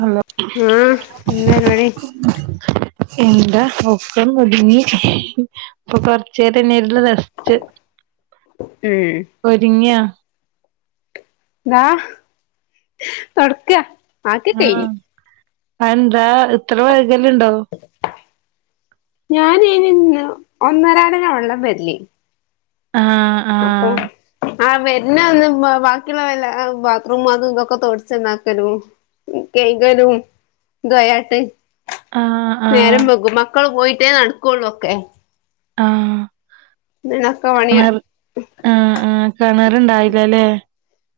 Hello ആഹ് എന്താ പരിപാടി എന്താ ഒക്കെ മുടിഞ്ഞ് ഇപ്പൊ കൊർ [unintelligible] ഉം ഒര്ങ്ങിയാ താ തൊട്ക്കാ ആഹ് അതന്താ ഇത്ര വൈകല്ണ്ടോ? ഞാനയ്നിന്ന് ഒന്നരാടാണ് വള്ളം വര്ല് ആഹ് അപ്പൊ ആഹ് ആഹ് വര്നന്ന് ബാക്കിള്ള വല്ല ആ ബാത്റൂമും അതുംതൊക്കെ തൊടച്ചന്നാക്കലും കെയ്കലും ആഹ് [unintelligible] ആഹ് നേരം വകും മക്കള് പോയിട്ടേ നടക്കൊള്ളൊക്കെ. ആഹ് ഇന്നെക്കെ പണിയ ആ ആ കെണർണ്ടായില്ല ല്ലേ?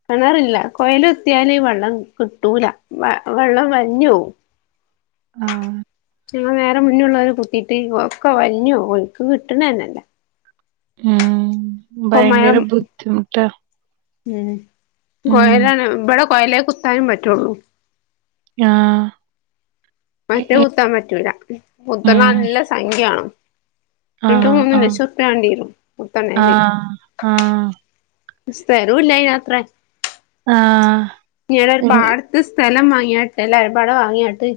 കിണറില്ല കൊയൽ കുത്തിയാല് വെള്ളം കിട്ടൂല വ വെള്ളം വലിഞ്ഞോവും. ആഹ ഞങ്ങൾ നേരെ മുന്നില്ള്ളവർ കുത്തീട്ട് ഒക്കെ വലിഞ്ഞ് പോവ ഓൽക്ക് കിട്ടണന്നല്ല. ഉം ഇപ്പൊ ഭയങ്കര മഴ ബുദ്ധിമുട്ടാ. ഉം ഉം കൊയലാണ് ഇവിടെ കൊയലേ കുത്താനും പറ്റുള്ളൂ. ആഹ മറ്റേ കുത്താൻ പറ്റൂല കുത്തണെ ഉം നല്ല സംഖ്യവേണം. രണ്ടു, ആഹ് മൂന്ന് ആഹ് ലക്ഷം റുപ്യ വേണ്ടിരും കുത്തണല് ആഹ സ്ഥലോമില്ല അതിനത്ര ആഹ് ഞടരു ഇ പാട ഇത് സ്ഥലം വാങ്ങിയാട്ടെ അല്ലേ [unintelligible] വാങ്ങിയാട്ട്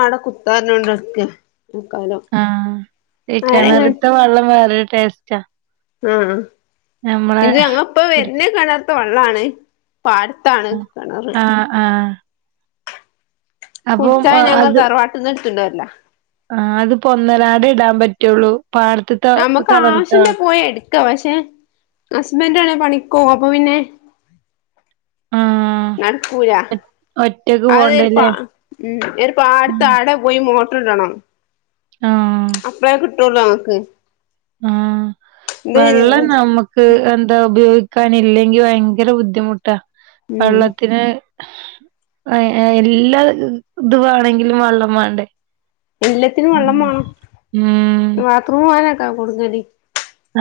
ആടെ കുത്താനോണ്ട് [unintelligible] മക്കാലോ ആഹ് കിണർത്തെ വെള്ളം വേറെ ടേസ്റ്റാ ആഹ് നമ്മളെ ഇത് ങ്ങപ്പൊ കുടി വരുന്നെ കിണറിൽത്ത വെള്ളാണ് പാട ആഹ് ആഹ് അപ്പം കുടിചാൻ ഞങ്ങൾ അത് തറവാട്ടീന്ന് എടുതണ്ട് വരല ആഹ് അത്പ്പോ ഒന്നരാടെ ഇടാൻ പറ്റുള്ളൂ പാടത്ത് നമ്മുക്ക് ആവശ്യണ്ടെ പോയി എടുക്കാ പക്ഷെ ഹസ്ബൻഡണെ പണിക്കോവും അപ്പൊ പിന്നെ ആഹ് നടക്കൂല ഒറ്റക്ക് അത് ഒരുപ്പാ പോണ്ടല്ലേ ഉം ഒരുപാടത്ത ആടെ പോയി മോട്ടർ ഇടണം ആഹ് അപ്പഴേ കിട്ടുള്ളൂ ഞങ്ങക്ക് ആഹ് ഇത് വെള്ളം നമ്മക്ക് എന്താ ഉപയോഗിക്കാൻല്ലെങ്കി ഭയങ്കര ബുദ്ധിമുട്ടാ ഉം വെള്ളത്തിന് ആഹ് എല്ലാ ഇത് വേണെങ്കിലും വെള്ളം വേണ്ടേ എല്ലത്തിനും വെള്ളം വേണം ഉം ബാത്റൂം പോവാനൊക്കാ കൂടുതലും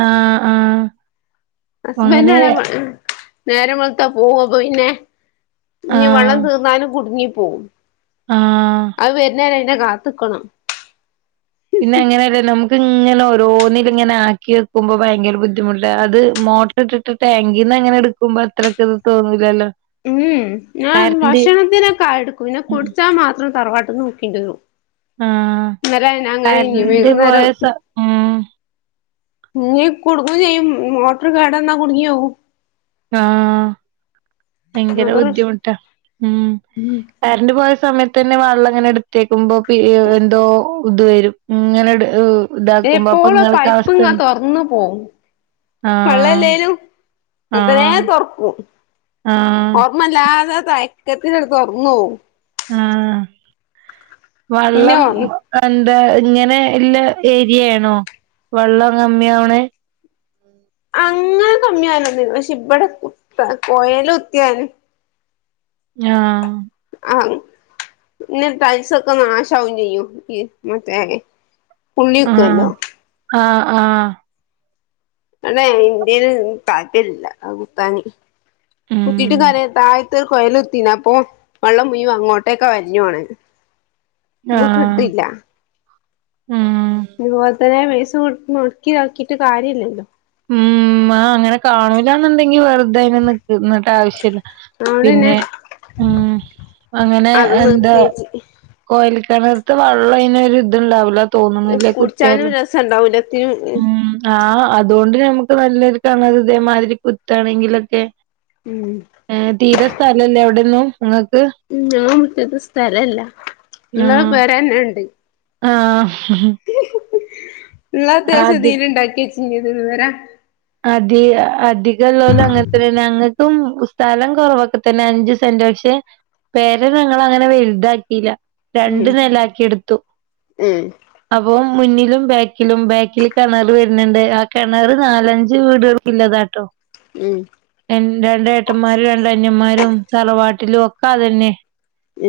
ആഹ് ആഹ് അങ്ങനെ ഹസ്ബൻഡാണെ നേരം വെളുത്താ പോവു അപ്പൊ പിന്നെ ഇനി വെള്ളം ആഹ് തീർന്നാലും കുടുങ്ങി പോവും ആഹ് അത് വരുന്ന വരുന്നവരെ കാത്തിരിക്കണം പിന്നെ അങ്ങനെല്ലേ നമുക്ക് ഇങ്ങനെ ഓരോന്നില് ഇങ്ങനെ ആക്കി വെക്കുമ്പോ ഭയങ്കര ബുദ്ധിമുട്ട അത് മോ ട്രിട്ടിട്ട് ടാങ്കീന്ന് അങ്ങനെ എടുക്കുമ്പോ അത്രക്കെ അത് തോന്നൂല്ലല്ലോ ഉം ഞാൻ ഭക്ഷണത്തിനൊക്കെ എടുക്കും പിന്നെ കുടിച്ചാൻ മാത്രം തറവാട്ട്ന്ന് [unintelligible] ആഹ് എന്നാ അങ്ങനെ ഇനി കരന്റ് പോയ വേകുന്നരം സ ഉം ന് കുടുങ്ങുകയും ചെയ്യും മോട്ടോർ കേടന്ന കുടുങ്ങിയോവും ആഹ് ഭയങ്കര അത് റിസ് ബുദ്ധിമുട്ടാ മ്മ് കറണ്ട് പോയ സമയത്ത് തന്നെ വെള്ളം ഇങ്ങനെ എടുത്തേക്കുമ്പോ എന്തോ ഇത് വരും ഇങ്ങനെ ഇതാക്കുമ്പോ അപ്പൊ എപ്പോളും ഇങ്ങള്ക്കവസ്ഥ പൈപ്പ്ങ്ങ തുറന്നു പോവും ആഹ് അത്രേ ആഹ് തുറക്കും ആഹ് ഓർമ്മല്ലാതെ തയക്കത്തിനത് തുറന്ന് പോവും ആഹ് പിന്നെ വള്ളം വന്നു എന്താ ഇങ്ങനെ ഇള്ള ഏരിയയാണോ വെള്ളം കമ്മിയാവണ അങ്ങനെ കമ്മിയാവലോന്നുല്ല പക്ഷെ ഇവിടെ കുത്ത കൊയൽ കുത്തിയാൽ ആഹ് ആഹ് പിന്നെ ടൈൽസ് ഒക്കെ നാശാവും ചെയ്യും ഈ മറ്റേ ആഹ് ഉള്ളീത്തുവല്ലോ ആഹ് ആഹ് അതെ ഇന്ത്യെല് താഴറ്റില്ല ആഹ് കുത്താന് കുത്തീട്ട് ഉം താരെ താ ത് കൊഴലുത്തിന അപ്പോ വെള്ളം മുയുവം അങ്ങോട്ടേക്ക വരഞ്ഞുവോണെ ആഹ് ആഹ് അതുപോലെ തന്നെ വേസ് കൊടുത്ത് മുക്കിനോക്കീട്ട് കാര്യയില്ലല്ലോ ഉം ആ അങ്ങന കാണൂല്ലാന്നൊണ്ടെങ്കി വെറുതെ അയ്‌ന് നിക് നിന്നട്ടാവശ്യല്ല. പിന്നെ ആഹ് അങ്ങനെ അത് എന്താ നിർത്തിവെച്ച് കൊയൽക്കെണർത്ത് വെള്ളം ഇങ്ങനെ ഒരു ഇതുണ്ടാവൂല തോന്നുന്നില്ല കുടിച്ചാനും കുത്തിയാലും രസണ്ടാവൂല എത്തിനും മ്മ് ആഹ് അതുകൊണ്ട് നമ്മുക്ക് നല്ലൊരു കാണത് ഇതേമാതിരി കുത്താണെങ്കിലൊക്കെ മ്മ് ഏഹ് തീരെ സ്ഥലല്ലേ അവിടെന്നും നിങ്ങക്ക് ഞാ മുറ്റത്ത് സ്ഥലല്ല എന്നാ ആഹ് പെരേന്നെണ്ട് ആഹ് ഉള്ള അത്യാവശ്യം അധി തീരെ ഇണ്ടാക്കി വെച്ച് ഇതുവരെ അതേ ആഹ് അധികള്ളോല് അങ്ങനത്തന്നെ ഞങ്ങക്കും സ്ഥലം കൊറവക്ക തന്നെ അഞ്ചു സെന്റാ പക്ഷെ പേര ഞങ്ങളങ്ങന വെലുതാക്കീല്ല ഉം രണ്ട് നെലയാക്കി എടുത്തു ഉം അപ്പം മുന്നിലും ബാക്കിലും ബാക്കിൽ കെണറ് വരുന്നുണ്ട് ആ കെണറ് നാലഞ്ച്- ഞ്ചു വീടുകൾക്കി [unintelligible] ള്ളതാട്ടോ ഉം എന്റെ രണ്ട് ഏട്ടൻമ്മാരും രണ്ട് അനിയമ്മാരും തറവാട്ടിലുവൊക്ക അത് തന്നെയാ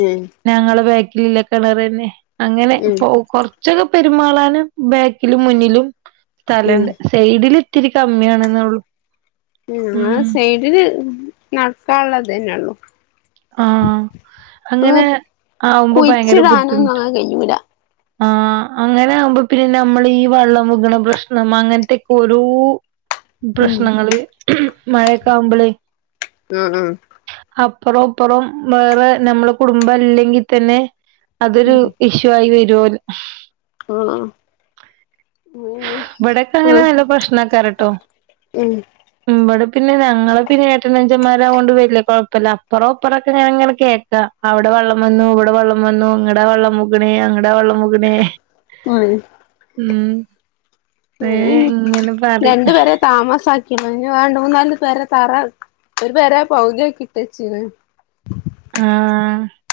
ഉം ഞങ്ങള് ബാക്കിലില്ല കെണറ് തന്നെ അങ്ങനെ ഉം ഇപ്പോ കൊറ ഉച്ച [unintelligible] ക്ക് പെരുമാളാന് ബാക്കിലും മുന്നിലും ഉം സ്ഥലണ്ട് സൈഡില് ഇത്തിരി കമ്മിയാണെന്ള്ളു ഉം ഞങ്ങള് സൈഡില് നടക്കാനുള്ളതെന്നുള്ളു ആഹ് അങ്ങനെ ആവുമ്പോ ഭയങ്കര കുഴിച്ചിടാനൊന്നും ബുദ്ധിമുട്ട് അങ്ങനെ കഴിയൂല ആഹ് അങ്ങനെ ആവുമ്പോ പിന്നെ നമ്മള് ഈ വെള്ളം പോകണ പ്രശ്നം അങ്ങനത്തെ ഒരൂ ഉം പ്രശ്നങ്ങള് മഴയൊക്ക ആവുമ്പളെ ഉം ഉം അപ്പാരോം ഇപ്പോറോം വേറെ നമ്മള കുടുംബല്ലെങ്കി തന്നെ ഉം അതൊരു ഇഷ് [unintelligible] [unintelligible] ഉം ഉം ഇവിടേക്കെ അങ്ങനെ നല്ല പ്രശ്നക്കാരാട്ടോ മ്മ് ഇവടെ പിന്നെ ഞങ്ങളെ പിന്നെ ഏട്ടനനുജൻമാരാവോണ്ട് വരില്ലേ കൊഴപ്പല്ല അപ്പറോം ഇപ്പറോം ഞാനിങ്ങനെ കേക്കാം അവിടെ വെള്ളം വന്നു ഇവിടെ വെള്ളം വന്നു ഇങ്ങടെ വെള്ളം മു കൊറേ അങ്ങട വെള്ളം പോകുന്നെ [unintelligible] മ്മ് കൊറേ ഇങ്ങനെ പറയും താമസാക്കിന്ന് ഇനി വേറേ രണ്ട് മൂന്ന് നാല് പേര തറ ഒരു പെരേ പകുതിയാക്കിയിട്ട് വെച്ചേക്കണ് വെ ആഹ് ആഹ്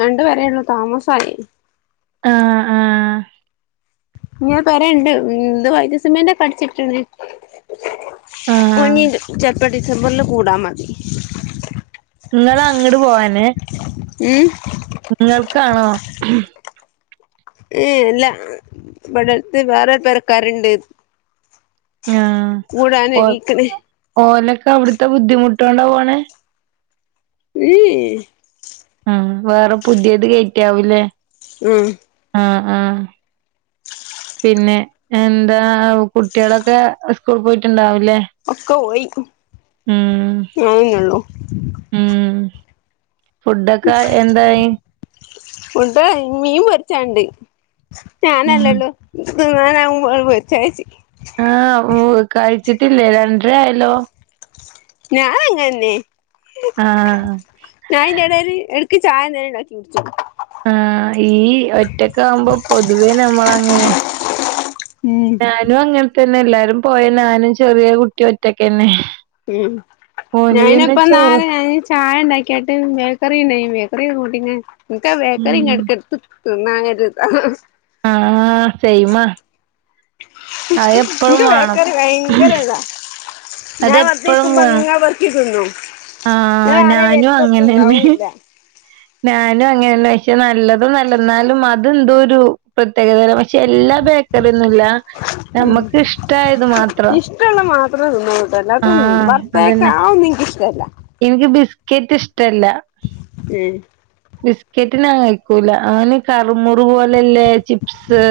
രണ്ടുപേരേയുള്ളൂ താമസായി ആഹ് ആഹ് ഞാ പെരേ കണ്ട് മ്മ് ഇന്ന് വൈറ്റ് സിമിന്റ് ഒക്കെ അടിച്ചിട്ടത് ആഹ് പൊന്നീണ്ട് ചെലപ്പം ഡിസംബറില് കൂടാ മതി നിങ്ങള് അങ്ങട് പോവാന് [unintelligible] നിങ്ങൾക്കാണോ ഏഹ് ഇല്ല ഇവിടത്ത് വേറെ പെരക്കാരുണ്ട് കൂടാന് എനിക്കന് ഓനൊക്കെ അവിടുത്തെ ബുദ്ധിമുട്ട് കൊണ്ടാ പോണേ ഉം [unintelligible] ഉം വേറെ പുതിയത് കേറ്റിയാവൂലേ ഉം ആഹ് ആഹ് പിന്നെ എന്താ കുട്ടികളൊക്കെ സ്കൂൾ പോയിട്ടുണ്ടാവൂല്ലേ ഒക്കെ പോയി ഞാൻ തന്നെയുള്ളൂ ഉം ഫുഡൊക്കെ എന്തായി ഫുഡ്‌ മീൻ പൊരിച്ചത്ണ്ട് ഉം ഞാനല്ലല്ലോ തിന്നാനാവുമ്പോ [unintelligible] ആഹ് ഓ കഴിച്ചിട്ടില്ലേ രണ്ടര ആയല്ലോ ഞാൻ അങ്ങനന്നെ ആഹ് ഞാനിതിന്റെടേല് ഇടക്ക് ചായ ഞാൻ ഉണ്ടാക്കി കുടിച്ചു ആഹ് ഈ ഒറ്റക്കാവുമ്പോ പൊതുവേ നമ്മളങ്ങനെ ഉം ഞാനും അങ്ങനെത്തന്നെ എല്ലാരും പോയ ഞാനും ചെറിയ കുട്ടി ഒറ്റക്കെന്നെ ഉം ഞാനപ്പോ [unintelligible] ചായ ഉണ്ടാക്കിട്ട് ബേക്കറി [unintelligible] ബേക്കറി കൂട്ടി പിന്നെ ഉം ബേക്കറിങ്ങെടക്കെടക്ക് സന്നരുത [unintelligible] ആഹ് സെയിം ആഹ് എനിക്ക് വേണം ബേക്കറി ഭയങ്കര ഇതാ ഞാൻ അതെപ്പഴും വെറുതെക്കുമ്പോ വേണം ഇങ്ങന പെർ ഞാൻ ആഹ് ഞാനും ആരേം [unintelligible] അങ്ങനെന്നെ ഉണ്ടാവും ഇല്ല ഞാനും അങ്ങനെന്ന പക്ഷെ നല്ലതും നല്ലെന്നാലും അതെന്തോ ഒരു പ്രത്യേകതല്ല പക്ഷെ എല്ലാ ബേ അറിയൊന്നില്ല ഉം ഇഷ്ടമുള്ള മാത്രം തിന്നോളുട്ടാ അല്ലാതൊന്നും ആഹ് [unintelligible] അതന്നെ ബേക്കാതൊന്നും എനിക്ക് ഇഷ്ട്ടല്ല എനിക്ക് ബിസ്ക്കറ്റ് ഇഷ്ടല്ല ഉം ബിസ്ക്കറ്റ് നാൻ കഴിക്കൂല അങ്ങനേ കറ്മുറ് പോലല്ലേ ചിപ്സ്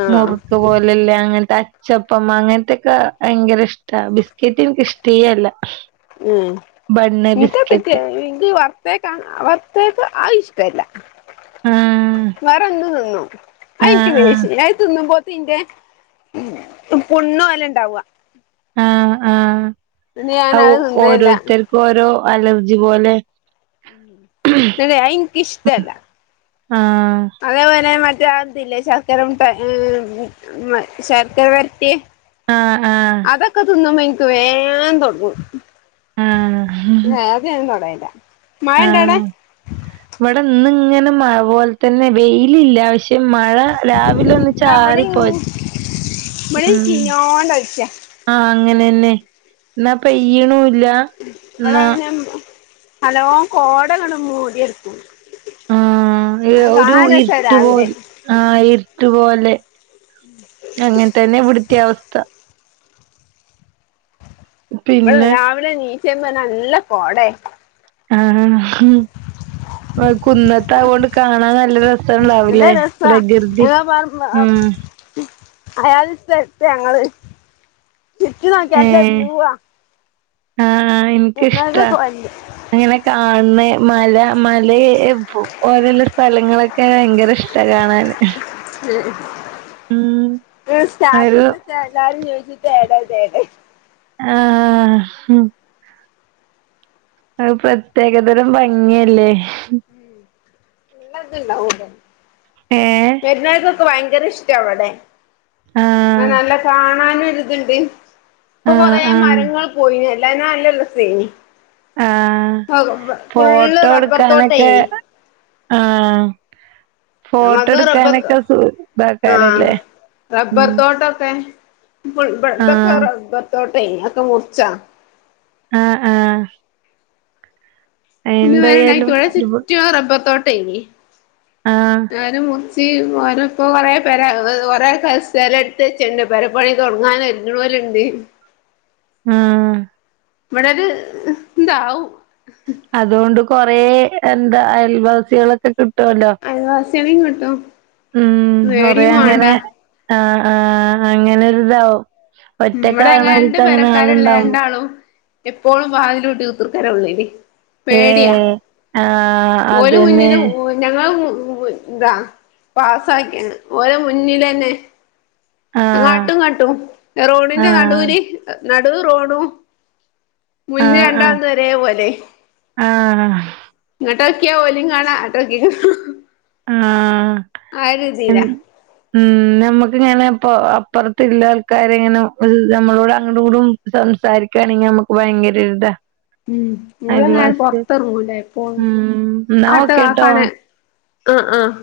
ആ മുറുക്ക് പോലല്ലേ അങ്ങനത്തെ അച്ചപ്പം അങ്ങനത്തൊക്കെ ഭയങ്കര ഇഷ്ടാ ബിസ്ക്കറ്റ് എനക്ക് ഇഷ്ടേഅല്ല ഉം എനിക്ക് അതൊക്കെ എനിക്ക് വ [unintelligible] വറുത്തെക്ക ആ ഇഷ്ടവില്ല ആഹ് വേറൊന്ന് തിന്നു ആ എനിക്ക് ആഹ് ആഹ് ദേഷ്യോ അത് തിന്നുമ്പോതിന്റെ പുണ്ണു പോലെ ഇണ്ടാവുക ആഹ് എന്നിട്ട് ആഹ് ഞാനത് തിന്നേല്ല ഓരോരുത്തർക്കും ഓരോ അലർജി പോലെ [unintelligible] അനിക്ക് ഇഷ്ട അല്ല ആഹ് അതേപോലെ മറ്റേ അതില്ലേ ശർക്കര മുട്ടായി ഉം ശർക്കര വരട്ടി ആഹ് ആഹ് അതൊക്കെ തിന്നുമ്പോ എനിക്ക് വേഗം തൊട്ങ്ങും ആഹ് [unintelligible] [unintelligible] തുടയില മഴ ഉണ്ടോ അവിടെ ആഹ് ഇവിടെ ഇന്ന് ഇങ്ങനെ മഴ പോലെ തന്നെ വെയിലില്ല പക്ഷെ മഴ രാവിലെ ഒന്ന് ദാ ചാറി ഇവിടെയും പോയി ഇവിടെ ചീഞ്ഞോണ്ട് കളിച്ച ആഹ് അങ്ങനെന്നെ എന്നാ പെയ്യണുൽ ഇവടെങ്ങനെയാന്നോ ഹലോ കോട അങ്ങട് മൂടിടക്കും ആഹ് ഒരു ഇരുട്ട് രാവിലെ പോൽ ആഹ് ഇരുട്ടുപോലെ അങ്ങനെ തന്നെ ഇവിടുത്തെയും അവസ്ഥ ഇവടെ പിന്നെ രാവിലെ എനീച്ചപ്പ നല്ല കോടയാ ആഹ് കുന്നത്തായോണ്ട് കാണാൻ നല്ലൊരു രസണ്ടാവില്ലേ നല്ല രസാ പ്രകൃതി ഉം [unintelligible] നോക്കിയ നല്ല ഏഹ് വ്യൂവാ ആഹ് എന്നൊക്കെ ഇനിക്കിഷ്ടാ കൊല്ല് അങ്ങനെ കാണണേ മല മല ഓരുള്ള സ്ഥലങ്ങളൊക് ക്കെ ഭയങ്കര ഇഷ്ട കാണാന് ഉം ഉം ഒരു സ്റ്റാറ്റസ്ച്ചാ എല്ലാരും ചോയ്ച്ചും ഇതെടെ ഇതെടെ ആഹ് ഉം ഒരു പ്രത്യേകതരം ഭംഗിയല്ലേ ഏഹ് [unintelligible] വെര്ന്നോൽക്കൊക്കെ ഭയങ്കര ഇഷ്ട ഇവിടെ ആഹ് നല്ല കാണാനും ഒരിത്ണ്ട് ഇപ്പൊ ആഹ് കൊറേ ആഹ് മരങ്ങൾ പോയിന എല്ല നല്ല രസേനി ആഹ് ഫുള്ള് ഫോട്ടോ റബ്ബർ എടുക്കാനൊക്കെ തോട്ടേനി ആഹ് ഞങ്ങൾത് റബ്ബർ ഫോട്ടോടുക്കാനൊക്കെ സു ആഹ് ഇതാക്കാരല്ലേ ഉം [unintelligible] തൊക്കെ ആഹ് റബ്ബർ തൊട്ടേനി അതൊക്കെ മൂർച്ചാ ആഹ് ആഹ് ഇന്ന് എന്തായാലും [unintelligible] ഒരുപാ ചുറ്റും റബർത്തോട്ടേനി ആഹ് [unintelligible] ചി ഓര ഇപ്പോ കുറേ പെര കുറെ കല എടുത്ത് വ ചെണ്ട് പരപ്പണി തുടങ്ങാന [unintelligible] ഉം ഇവടൊര് ഇതാവും അതോണ്ട് കൊറേ എന്താ അയൽവാസികളൊക്കെ കി ട്ടുവല്ലോ അയൽവാസികളെയും കിട്ടും ഉം കൊറേ പേടിയും അങ്ങനെ വേണ്ട ആഹ് ആഹ് അങ്ങനെരിതാവും ഉം ഇവിടെ അങ്ങനെ രണ്ട് ഒറ്റക്കാണോരിക്കങ്ങനെ ആൾ പെരക്കാരുള്ള ഉണ്ടാവും രണ്ടാളും എപ്പോഴും വാതിലൂട്ടി കുത്തിർക്കല ഉള്ളില് പേടിയാ ഏഹ് ആഹ് ഓല് അതന്നെ മുന്നിലും ഞങ്ങൾ താ പാസാക്കിയാണ് ഓരോ മുന്നിലെന്നെ ആഹ് അങ്ങാട്ടുങ്ങട്ടും റോഡിന്റെ ആഹ് നടൂല് നടു റോഡും മുന്നേ ആഹ് ആഹ് രണ്ടാൾതും ഒരേപോലെ ആഹ് ങ്ങോട്ടോക്കിയേ ഓലിം കാണാ ട്ടോക്കി ആഹ് ആരുതീലാ എൻ ഉം നമ്മക്ക്ങ്ങനെ ഇപ്പ അപ്പുറത്ത്ള്ള ആൾക്കാരങ്ങനെ നമ്മളോട് അങ്ങോട്ങ്ങ്ടും സംസാരിക്കയാണെങ്കി നമക്ക് ഭയങ്കര ഒരിതാ ഉം [unintelligible] അയൽവാസി പൊറത്തെറങ്ങുല്ലേ എപ്പോളും ഉം എന്നാ അടുത്ത ഓക്കേട്ടോ [unintelligible] ആഹ് ആഹ്